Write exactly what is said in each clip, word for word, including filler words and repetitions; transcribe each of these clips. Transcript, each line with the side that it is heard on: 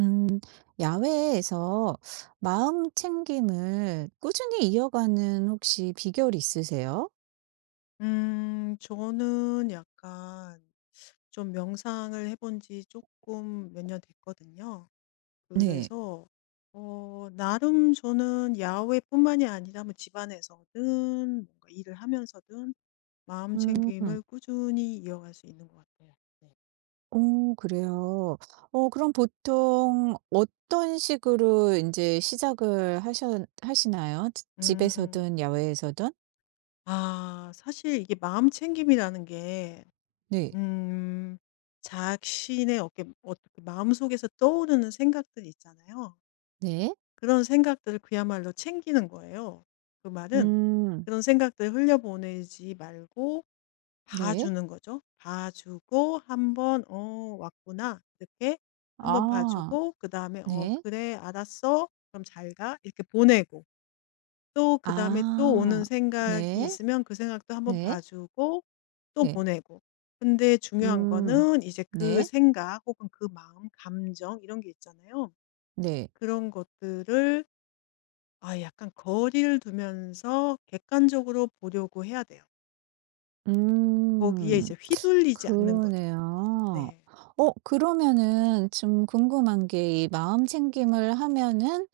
right: 음, 야외에서 마음 챙김을 꾸준히 이어가는 혹시 비결이 있으세요?
left: 음 저는 약간 좀 명상을 해본지 조금 몇 년 됐거든요.
right: 네.
left: 그래서 어 나름 저는 야외뿐만이 아니라 뭐 집안에서든 뭔가 일을 하면서든 마음
right: 음,
left: 챙김을 꾸준히 이어갈 수 있는 것 같아요. 네.
right: 오, 그래요. 어, 그럼 보통 어떤 식으로 이제 시작을 하셔, 하시나요? 지-
left: 음.
right: 집에서든 야외에서든?
left: 아 사실 이게 마음 챙김이라는 게
right: 네.
left: 음 자신의 어깨 어떻게 마음속에서 떠오르는 생각들 있잖아요.
right: 네.
left: 그런 생각들을 그야말로 챙기는 거예요. 그 말은
right: 음,
left: 그런 생각들 흘려보내지 말고
right: 네.
left: 봐주는 거죠. 봐주고 한번 어 왔구나 이렇게 한번
right: 아,
left: 봐주고 그 다음에 어
right: 네.
left: 그래 알았어 그럼 잘 가 이렇게 보내고 또 그 다음에 또
right: 아,
left: 오는 생각이
right: 네.
left: 있으면 그 생각도 한번
right: 네.
left: 봐주고 또
right: 네.
left: 보내고 근데 중요한
right: 음,
left: 거는 이제 그
right: 네.
left: 생각 혹은 그 마음 감정 이런 게 있잖아요.
right: 네.
left: 그런 것들을 아 약간 거리를 두면서 객관적으로 보려고 해야 돼요. 거기에
right: 음.
left: 이제 휘둘리지 않는 거죠.
right: 그러네요.
left: 네.
right: 어 그러면은 좀 궁금한 게 이 마음 챙김을 하면은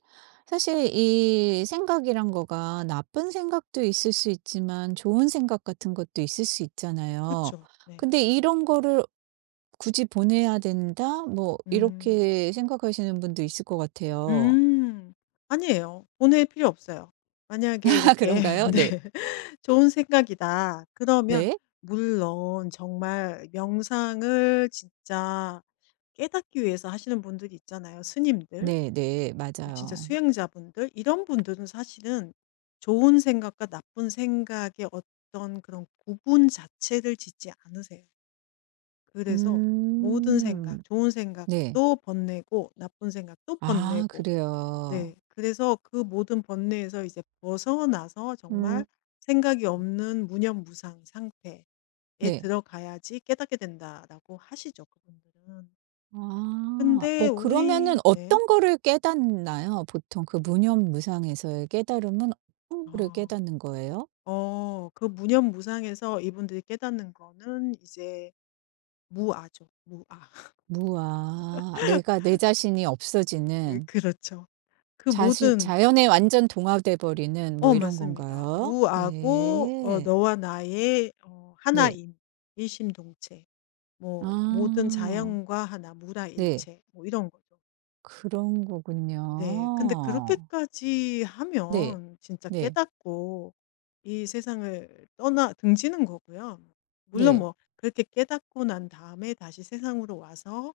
right: 사실 이 생각이란 거가 나쁜 생각도 있을 수 있지만 좋은 생각 같은 것도 있을 수
left: 그
right: 있잖아요.
left: 죠 네.
right: 근데 이런 거를 '굳이 보내야 된다.' 뭐
left: 음.
right: 이렇게 생각하시는 분도 있을 것 같아요.
left: 음. 아니에요. 보낼 필요 없어요. 만약에
right: 아
left: 이렇게
right: 그런가요? 네.
left: 네 '좋은 생각이다.' 그러면
right: 네.
left: 물론 정말 명상을 진짜 깨닫기 위해서 하시는 분들이 있잖아요, 스님들.
right: 네네.
left: 진짜
right: 맞아요.
left: 수행자분들 이런 분들은 사실은 좋은 생각과 나쁜 생각의 어떤 그런 구분 자체를 짓지 않으세요. 그래서 모든 생각,
right: 음.
left: 좋은
right: 네.
left: 생각도 번내고 나쁜 생각도
right: 아
left: 번내고
right: 그래요.
left: 네. 그래서 그 모든 번뇌에서 이제 벗어나서
right: 음.
left: 정말 생각이 없는 무념무상 상태에
right: 네.
left: 들어가야지 깨닫게 된다라고 하시죠, 그분들은.
right: 아.
left: 근데
right: 어 그러면은
left: 우리 네.
right: 어떤 거를 깨닫나요? 보통 그 무념무상에서의 깨달음은 어떤 거를
left: 아.
right: 깨닫는 거예요?
left: 어 그 무념무상에서 이분들이 깨닫는 거는 이제 무아죠. 무아.
right: 무아 내가 내 자신이
left: 예
right: 없어지는
left: 그렇죠. 그
right: 자신
left: 모든
right: 자연에 완전 동화돼 버리는
left: 어
right: 뭐 이런
left: 맞습니다.
right: 건가요?
left: 무아고 어
right: 네.
left: 너와 나의 어
right: 네.
left: 하나임, 일심동체. 뭐 모든
right: 아.
left: 자연과 하나,
right: 네.
left: 무라일체. 뭐 이런 거죠.
right: 그런
left: 네. 근데
right: 거군요.
left: 그렇게까지
right: 네.
left: 하면 진짜
right: 네.
left: 깨닫고 이 세상을 떠나 등지는 거고요. 물론
right: 네.
left: 뭐 그렇게 깨닫고 난 다음에 다시 세상으로 와서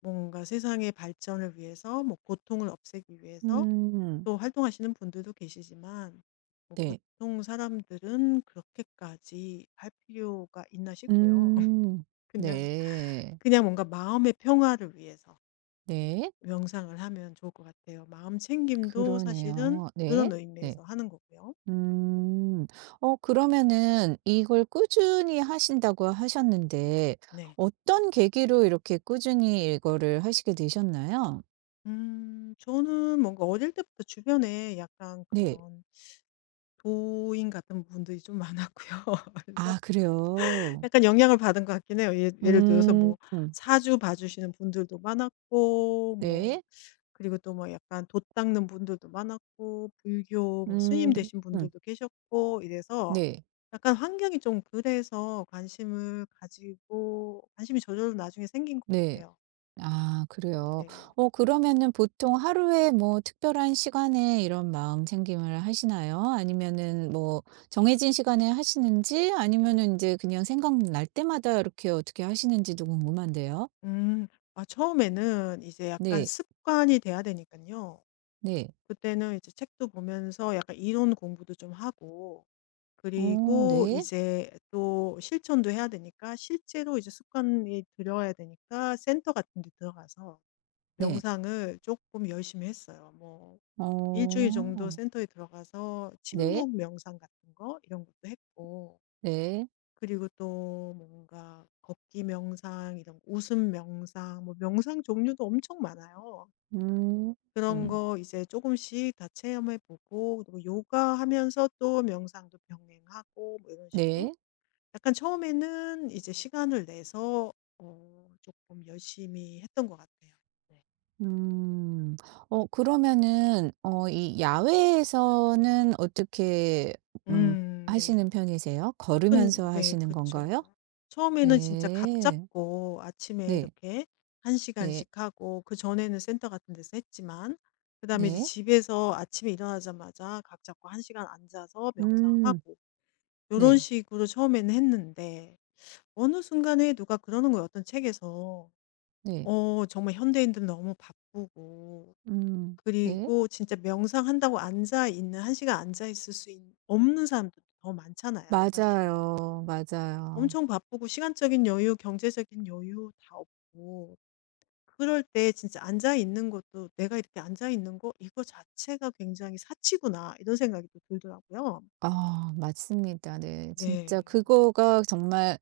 left: 뭔가 세상의 발전을 위해서 뭐 고통을 없애기 위해서
right: 음.
left: 또 활동하시는 분들도 계시지만 뭐
right: 네.
left: 보통 사람들은 그렇게까지 할 필요가 있나 싶고요.
right: 음.
left: 그냥
right: 네.
left: 그냥 뭔가 마음의 평화를 위해서
right: 네.
left: 명상을 하면 좋을 것 같아요. 마음 챙김도 사실은
right: 그러네요.
left: 그런
right: 네. 네.
left: 의미에서 하는 거고요.
right: 음. 어 그러면은 이걸 꾸준히 하신다고 하셨는데
left: 네.
right: 어떤 계기로 이렇게 꾸준히 이거를 하시게 되셨나요?
left: 음, 저는 뭔가 어릴 때부터 주변에 약간
right: 네.
left: 그런 도인 같은 분들이 좀 많았고요. 그래서
right: 아 그래요.
left: 약간 영향을 받은 것 같긴 해요. 예 예를 들어서
right: 음.
left: 뭐
right: 음,
left: 사주 봐 주시는 분들도 많았고 뭐
right: 네.
left: 그리고 또 뭐 약간 돛 닦는 분들도 많았고 불교 뭐 스님
right: 음.
left: 되신
right: 음,
left: 분들도 계셨고 이래서
right: 네.
left: 약간 환경이 좀 그래서 관심을 가지고 관심이 저절로 나중에 생긴 것
right: 네.
left: 같아요.
right: 아 그래요.
left: 네.
right: 어 그러면은 보통 하루에 뭐 특별한 시간에 이런 마음 챙김을 하시나요? 아니면은 뭐 정해진 시간에 하시는지 아니면은 이제 그냥 생각날 때마다 이렇게 어떻게 하시는지도 궁금한데요.
left: 음. 아 처음에는 이제 약간
right: 네.
left: 습관이 돼야 되니까요
right: 네.
left: 그때는 이제 책도 보면서 약간 이론 공부도 좀 하고
right: 어
left: 그리고
right: 네.
left: 이제 또 실천도 해야 되니까 실제로 이제 습관이 들여야 되니까 센터 같은 데 들어가서
right: 네.
left: 명상을 조금 열심히 했어요. 뭐 일 주일 정도
right: 어.
left: 센터에 들어가서
right: 네.
left: 침묵 명상 같은 거 이런 것도 했고
right: 네.
left: 그리고 또 뭔가 걷기 명상 이런 거, 웃음 명상 뭐 명상 종류도 엄청 많아요.
right: 음.
left: 그런
right: 음.
left: 거 이제 조금씩 다 체험해 보고 그리고 요가하면서 또 명상도 병행하고 뭐 이런 식으로
right: 네.
left: 약간 처음에는 이제 시간을 내서 어금 열심히 했던 것 같아요. 네.
right: 음. 어 그러면은 어 이 야외에서는 어떻게 음
left: 음 네.
right: 하시는
left: 음.
right: 편이세요? 걸으면서
left: 근 네
right: 하시는
left: 그쵸.
right: 건가요?
left: 처음에는 진짜 각
right: 네.
left: 잡고 아침에
right: 네.
left: 이렇게 한
right: 네.
left: 시간씩 하고 그전에는 센터 같은 데서 했지만 그다음에 이제
right: 네.
left: 집에서 아침에 일어나자마자 각 잡고 한 시간 앉아서
right: 음.
left: 명상하고 이런
right: 네.
left: 식으로 처음에는 했는데 어느 순간에 누가 그러는 거예요 어떤 책에서.
right: 네.
left: 어 정말 현대인들은 너무 바쁘고
right: 음. 네.
left: 그리고 진짜 명상한다고 앉아 있는 한 시간 앉아 있을 수 있 없는 사람들도 더 많잖아요 사실은.
right: 맞아요. 맞아요.
left: 엄청 바쁘고 시간적인 여유, 경제적인 여유 다 없고 그럴 때 진짜 앉아 있는 것도 '내가 이렇게 앉아 있는 거 이거 자체가 굉장히 사치구나.' 이런 생각이 또 들더라고요.
right: 아 맞습니다. 네.
left: 네.
right: 진짜 그거가 정말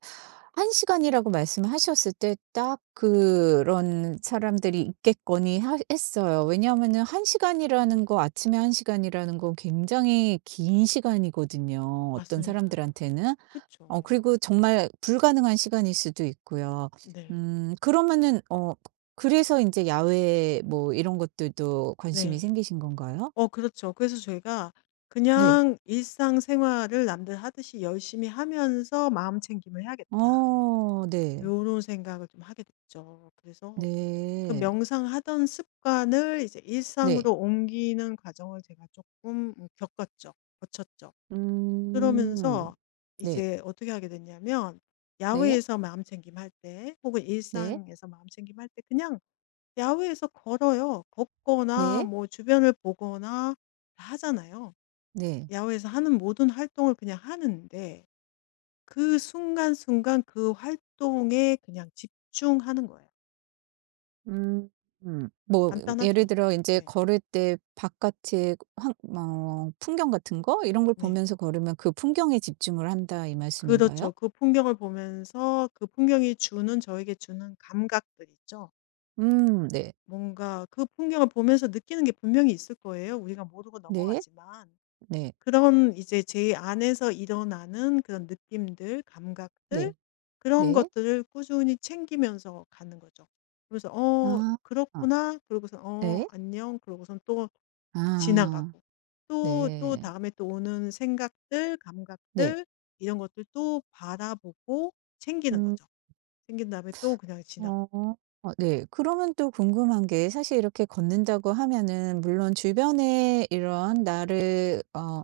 right: 한 시간이라고 말씀하셨을 때 딱 그런 사람들이 있겠거니 하 했어요. 왜냐하면은 한 시간이라는 거 아침에 한 시간이라는 건 굉장히 긴 시간이거든요, 어떤
left: 맞습니다.
right: 사람들한테는. 어
left: 그쵸.
right: 그리고 정말 불가능한 시간일 수도 있고요.
left: 네.
right: 음 그러면은 어 그래서 이제 야외 뭐 이런 것들도 관심이
left: 네.
right: 생기신 건가요?
left: 어 그렇죠. 그래서 저희가
right: 네.
left: 그냥 '일상생활을 남들 하듯이 열심히 하면서 마음챙김을 해야겠다.'
right: 어 네.
left: 요런 생각을 좀 하게 됐죠. 그래서 그
right: 네.
left: 명상하던 습관을 이제
right: 네.
left: 일상으로 옮기는 과정을 제가 조금 음, 겪었죠. 거쳤죠.
right: 음.
left: 그러면서
right: 네.
left: 이제 어떻게 하게 됐냐면
right: 네.
left: 야외에서 마음챙김 할 때 혹은
right: 네.
left: 일상에서 마음챙김 할 때 그냥 야외에서 걸어요. 걷거나
right: 네.
left: 뭐 주변을 보거나 다 하잖아요.
right: 네.
left: 야외에서 하는 모든 활동을 그냥 하는데 그 순간순간 그 활동에 그냥 집중하는 거예요.
right: 음. 음. 뭐 예를
left: 간단하죠.
right: 들어 인제
left: 네.
right: 걸을 때 바깥의 환 뭐 풍경 같은 거 이런 걸
left: 네.
right: 보면서 걸으면 '그 풍경에 집중을 한다.' 이
left: 그렇죠.
right: 말씀인가요?
left: 그 풍경을 보면서 그 풍경이 주는 저에게 주는 감각들 있죠.
right: 음. 네.
left: 뭔가 그 풍경을 보면서 느끼는 게 분명히 있을 거예요. 우리가 모르고
right: 네.
left: 넘어가지만.
right: 네.
left: 그런 이제 제 안에서 일어나는 그런 느낌들, 감각들
right: 네.
left: 그런
right: 네.
left: 것들을 꾸준히 챙기면서 가는 거죠. 그래서 '어
right: 아. 아.
left: 그렇구나.' 그러고선 '어
right: 네.
left: 안녕.' 그러고선 또
right: 아.
left: 지나가고 또, 또
right: 네.
left: 다음에 또 오는 생각들,
right: 네.
left: 감각들 이런 것들 또 바라보고 챙기는
right: 음.
left: 거죠. 챙긴 다음에 또 그냥 지나가고.
right: 어. 어 네. 그러면 또 궁금한 게 사실 이렇게 걷는다고 하면은 물론 주변에 이런 나를 어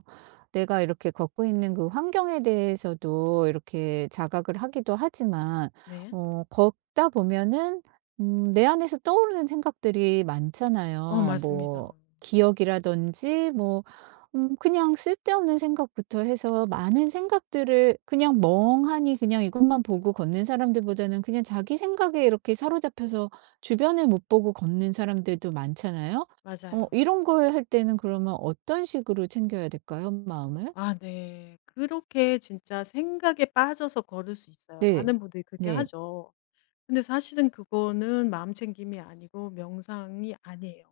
right: 내가 이렇게 걷고 있는 그 환경에 대해서도 이렇게 자각을 하기도 하지만
left: 네.
right: 어 걷다 보면은 음 내 안에서 떠오르는 생각들이
left: 어,
right: 많잖아요.
left: 맞습니다.
right: 뭐 기억이라든지 뭐 음 그냥 쓸데없는 생각부터 해서 많은 생각들을 그냥 멍하니 그냥 이것만 보고 걷는 사람들보다는 그냥 자기 생각에 이렇게 사로잡혀서 주변을 못 보고 걷는 사람들도 많잖아요. 어
left: 맞아요.
right: 이런 거 할 때는 그러면 어떤 식으로 챙겨야 될까요, 마음을?
left: 아, 네. 그렇게 진짜 생각에 빠져서 걸을 수 있어요.
right: 네.
left: 많은 분들이 그렇게
right: 네.
left: 하죠. 근데 사실은 그거는 마음 챙김이 아니고 명상이 아니에요.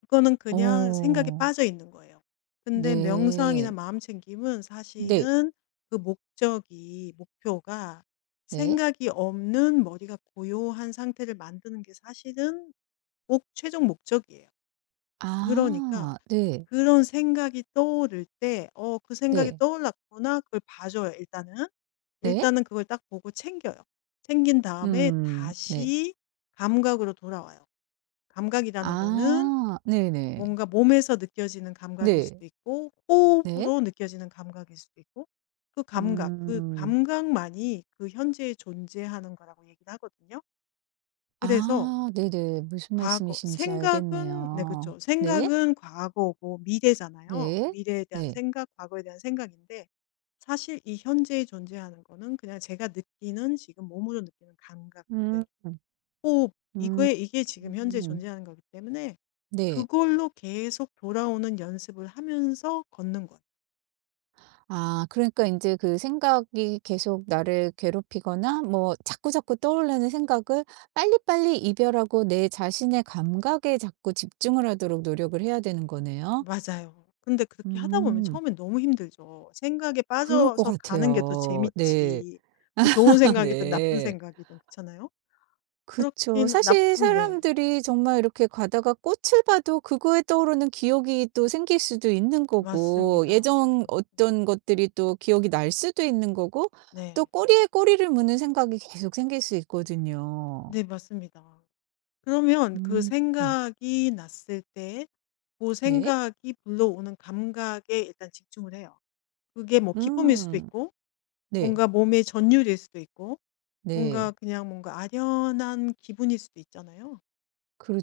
left: 그거는 그냥 생각에
right: 어.
left: 빠져 있는 거예요. 근데 명상이나
right: 네.
left: 마음 챙김은
right: 네.
left: 사실은 그 목적이 목표가
right: 네.
left: 생각이 없는 머리가 고요한 상태를 만드는 게 사실은 꼭 최종 목적이에요. 그러니까
right: 아. 네.
left: 그런 생각이 떠오를 때 어 그 생각이
right: 네.
left: 떠올랐구나. 그걸 봐 줘요 일단은.
right: 네.
left: 일단은 그걸 딱 보고 챙겨요. 챙긴 다음에
right: 음. 네.
left: 다시 감각으로 돌아와요. 감각이라는 거는
right: 아. 네네.
left: 뭔가 몸에서 느껴지는 감각일
right: 네.
left: 수도 있고
right: 네.
left: 호흡으로 느껴지는 감각일 수도 있고 그 감각, 그
right: 음.
left: 감각만이 그 현재에 존재하는 거라고 얘기를 하거든요. 그래서
right: 아 네네. 무슨
left: 과거,
right: 말씀이신지
left: 생각은, 네,
right: 알겠네요.
left: 그렇죠.
right: 네.
left: 생각은 과거고 미래잖아요.
right: 네.
left: 미래에 대한
right: 네.
left: 생각, 과거에 대한 생각인데 사실 이 현재에 존재하는 거는 그냥 제가 느끼는 지금 몸으로 느끼는
right: 음.
left: 감각들, 호흡,
right: 음.
left: 이거에 이게 지금 현재 에
right: 음.
left: 존재하는 거기 때문에
right: 네.
left: 그걸로 계속 돌아오는 연습을 하면서 걷는 거예요.
right: 아 그러니까 이제 그 생각이 계속 나를 괴롭히거나 뭐 자꾸자꾸 떠올르는 생각을 빨리빨리 이별하고 내 자신의 감각에 자꾸 집중을 하도록 노력을 해야 되는 거네요.
left: 맞아요. 근데 그렇게 하다 보면
right: 음.
left: 처음엔 너무 힘들죠. 생각에
right: 그럴 것
left: 빠져서 가는 게 더
right: 같아요. 네.
left: 재밌지. 뭐 좋은
right: 아
left: 생각이든 나쁜
right: 네.
left: 생각이든 그렇잖아요.
right: 그쵸.
left: 그렇긴
right: 사실
left: 나쁜 네.
right: 사람들이 정말 이렇게 가다가 꽃을 봐도 그거에 떠오르는 기억이 또 생길 수도 있는 거고
left: 맞습니다. 맞습니다.
right: 예전 어떤 것들이 또 기억이 날 수도 있는 거고 또
left: 네.
right: 꼬리에 꼬리를 무는 생각이 계속 생길 수 있거든요.
left: 네, 맞습니다. 그러면 그
right: 음. 음.
left: 생각이 났을 때 그
right: 네.
left: 생각이 불러오는 감각에 일단 집중을 해요. 그게 뭐 기쁨일 수도
right: 음.
left: 있고
right: 네.
left: 뭔가 몸의 전율일 수도 있고 뭔가
right: 네.
left: 그냥 뭔가 아련한 기분일 수도 있잖아요.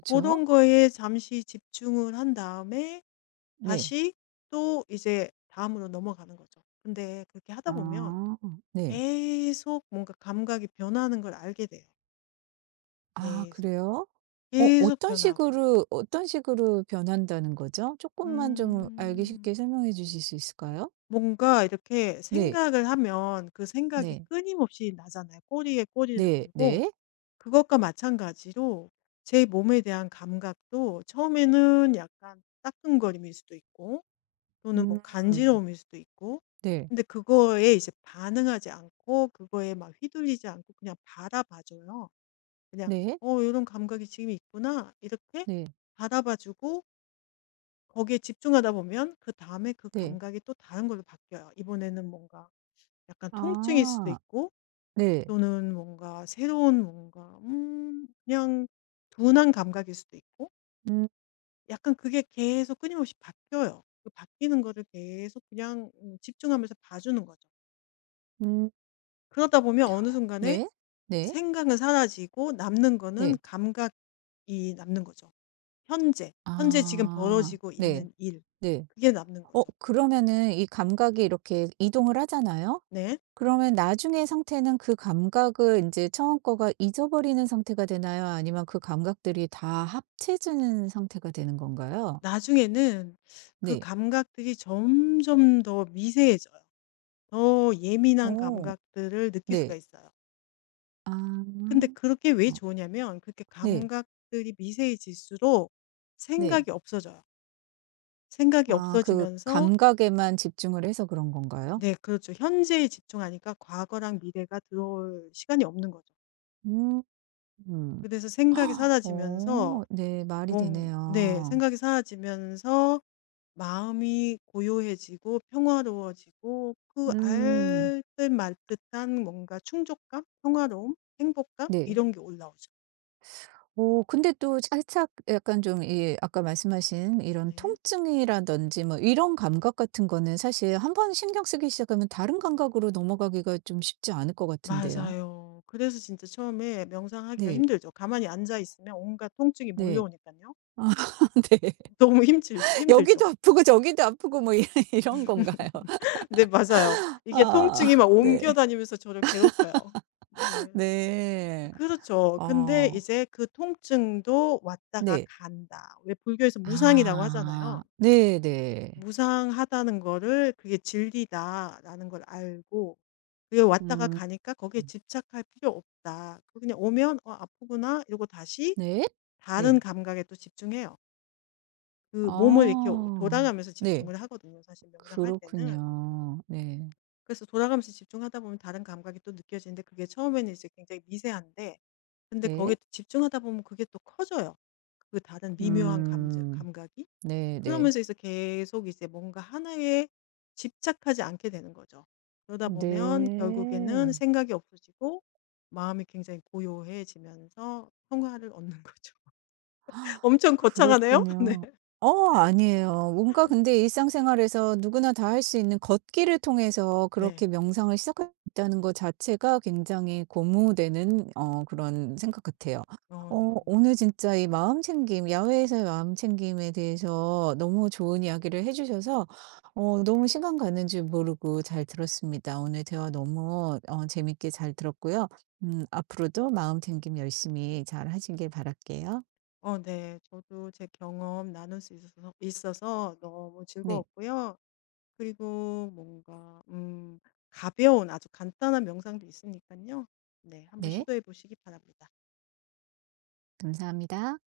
left: 그 런 거에 잠시 집중을 한 다음에
right: 네.
left: 다시 또 이제 다음으로 넘어가는 거죠. 근데 그렇게 하다 보면
right: 아. 네.
left: 계속 뭔가 감각이 변하는 걸 알게 돼요.
right: 아
left: 계속.
right: 그래요? 어
left: 계속
right: 어떤
left: 변하고.
right: 식으로 어떤 식으로 변한다는 거죠? 조금만 좀 알기
left: 음.
right: 쉽게 설명해 주실 수 있을까요?
left: 뭔가 이렇게
right: 네.
left: 생각을 하면 그 생각이
right: 네.
left: 끊임없이 나잖아요. 꼬리에 꼬리를
right: 네.
left: 물고.
right: 네.
left: 그것과 마찬가지로 제 몸에 대한 감각도 처음에는 약간 따끔거림일 수도 있고 또는 뭐
right: 음.
left: 간지러움일 수도 있고
right: 네.
left: 근데 그거에 이제 반응하지 않고 그거에 막 휘둘리지 않고 그냥 바라봐줘요. 그냥
right: 네.
left: 어 이런 감각이 지금 있구나 이렇게
right: 네.
left: 바라봐주고 거기에 집중하다 보면 그 다음에 그
right: 네.
left: 감각이 또 다른 걸로 바뀌어요. 이번에는 뭔가 약간 통증일 수도
right: 아.
left: 있고
right: 네.
left: 또는 뭔가 새로운 뭔가 음 그냥 둔한 감각일 수도 있고
right: 음
left: 약간 그게 계속 끊임없이 바뀌어요. 그 바뀌는 거를 계속 그냥 음 집중하면서 봐주는 거죠.
right: 음.
left: 그러다 보면 어느 순간에
right: 네. 네.
left: 생각은 사라지고 남는 거는
right: 네.
left: 감각이 남는 거죠. 현재, 현재 지금
right: 아.
left: 벌어지고
right: 네.
left: 있는 일
right: 네.
left: 그게 남는
right: 어
left: 거죠.
right: 그러면은 이 감각이 이렇게 이동을 하잖아요?
left: 네.
right: 그러면 나중에 상태는 그 감각을 이제 처음 거가 잊어버리는 상태가 되나요? 아니면 그 감각들이 다 합쳐지는 상태가 되는 건가요?
left: 나중에는 그
right: 네.
left: 감각들이 점점 더 미세해져요. 더 예민한
right: 오
left: 감각들을 느낄 수가
right: 네.
left: 있어요.
right: 아.
left: 근데 그렇게 왜 좋으냐면 그렇게
right: 네.
left: 감각들이 미세해질수록
right: 네.
left: 생각이 없어져요. 생각이
right: 아 그
left: 없어지면서
right: 감각에만 집중을 해서 그런 건가요?
left: 네 그렇죠. 현재에 집중하니까 과거랑 미래가 들어올 시간이 없는 거죠.
right: 음. 음
left: 그래서 생각이
right: 어
left: 사라지면서
right: 네. 말이
left: 뭔 네
right: 되네요.
left: 생각이 사라지면서 마음이 고요해지고 평화로워지고 그
right: 음
left: 알뜰말뜻한 뭔가 충족감, 평화로움, 행복감
right: 네.
left: 이런 게 올라오죠.
right: 오 근데 또 살짝 약간 좀 이 아까 말씀하신 이런
left: 네.
right: 통증이라든지 뭐 이런 감각 같은 거는 사실 한번 신경 쓰기 시작하면 다른 감각으로 넘어가기가 좀 쉽지 않을 것 같은데요.
left: 맞아요. 그래서 진짜 처음에 명상하기가
right: 네.
left: 힘들죠. 가만히 앉아 있으면 온갖 통증이 몰려
right: 네.
left: 오니까요
right: 아 네.
left: 너무 힘들죠. 힘들죠.
right: 여기도 아프고 저기도 아프고 뭐 이 이런 건가요?
left: 네 맞아요. 이게 통증이
right: 아
left: 막 옮겨
right: 네.
left: 다니면서 저를 괴롭혀요. 네.
right: 네.
left: 그렇죠. 근데
right: 아
left: 이제 그 통증도 왔다가
right: 네.
left: 간다. 왜 불교에서 무상이라고
right: 아
left: 하잖아요.
right: 네네.
left: 무상하다는 거를 그게 진리다라는 걸 알고 그게 왔다가
right: 음
left: 가니까 거기에 집착할 필요 없다. 그거 그냥 오면 '어 아프구나.' 이러고 다시
right: 네?
left: 다른
right: 네.
left: 감각에 또 집중해요. 그 몸을 이렇게 오
right: 아
left: 돌아가면서
right: 네.
left: 집중을 하거든요, 사실 명상할 때는.
right: 그렇군요. 네.
left: 그래서 돌아가면서 집중하다 보면 다른 감각이 또 느껴지는데 그게 처음에는 이제 굉장히 미세한데 근데 거기에
right: 네.
left: 또 집중하다 보면 그게 또 커져요, 그 다른 미묘한 감
right: 음
left: 감각이.
right: 네네.
left: 그러면서 이제 계속 이제 뭔가 하나에 집착하지 않게 되는 거죠. 그러다 보면 결국에는
right: 네.
left: 생각이 없어지고 마음이 굉장히 고요해지면서 평화를 얻는 거죠. 엄청 거창하네요. 네.
right: 그렇군요. 어 아니에요. 뭔가 근데 일상생활에서 누구나 다 할 수 있는 걷기를 통해서
left: 네.
right: 그렇게 명상을 시작했다는 것 자체가 굉장히 고무되는 어 그런 생각 같아요.
left: 어 네.
right: 어 오늘 진짜 이 마음챙김, 야외에서의 마음챙김에 대해서 너무 좋은 이야기를 해 주셔서 어 너무 시간 가는 줄 모르고 잘 들었습니다. 오늘 대화 너무 어 재밌게 잘 들었고요. 음 앞으로도 마음챙김 열심히 잘 하시길 바랄게요.
left: 어 네. 저도 제 경험 나눌 수 있어서 있어서 너무
right: 네.
left: 즐거웠고요. 그리고 뭔가 음 가벼운 아주 간단한 명상도 있으니까요 네. 한번
right: 네.
left: 시도해 보시기 바랍니다.
right: 감사합니다.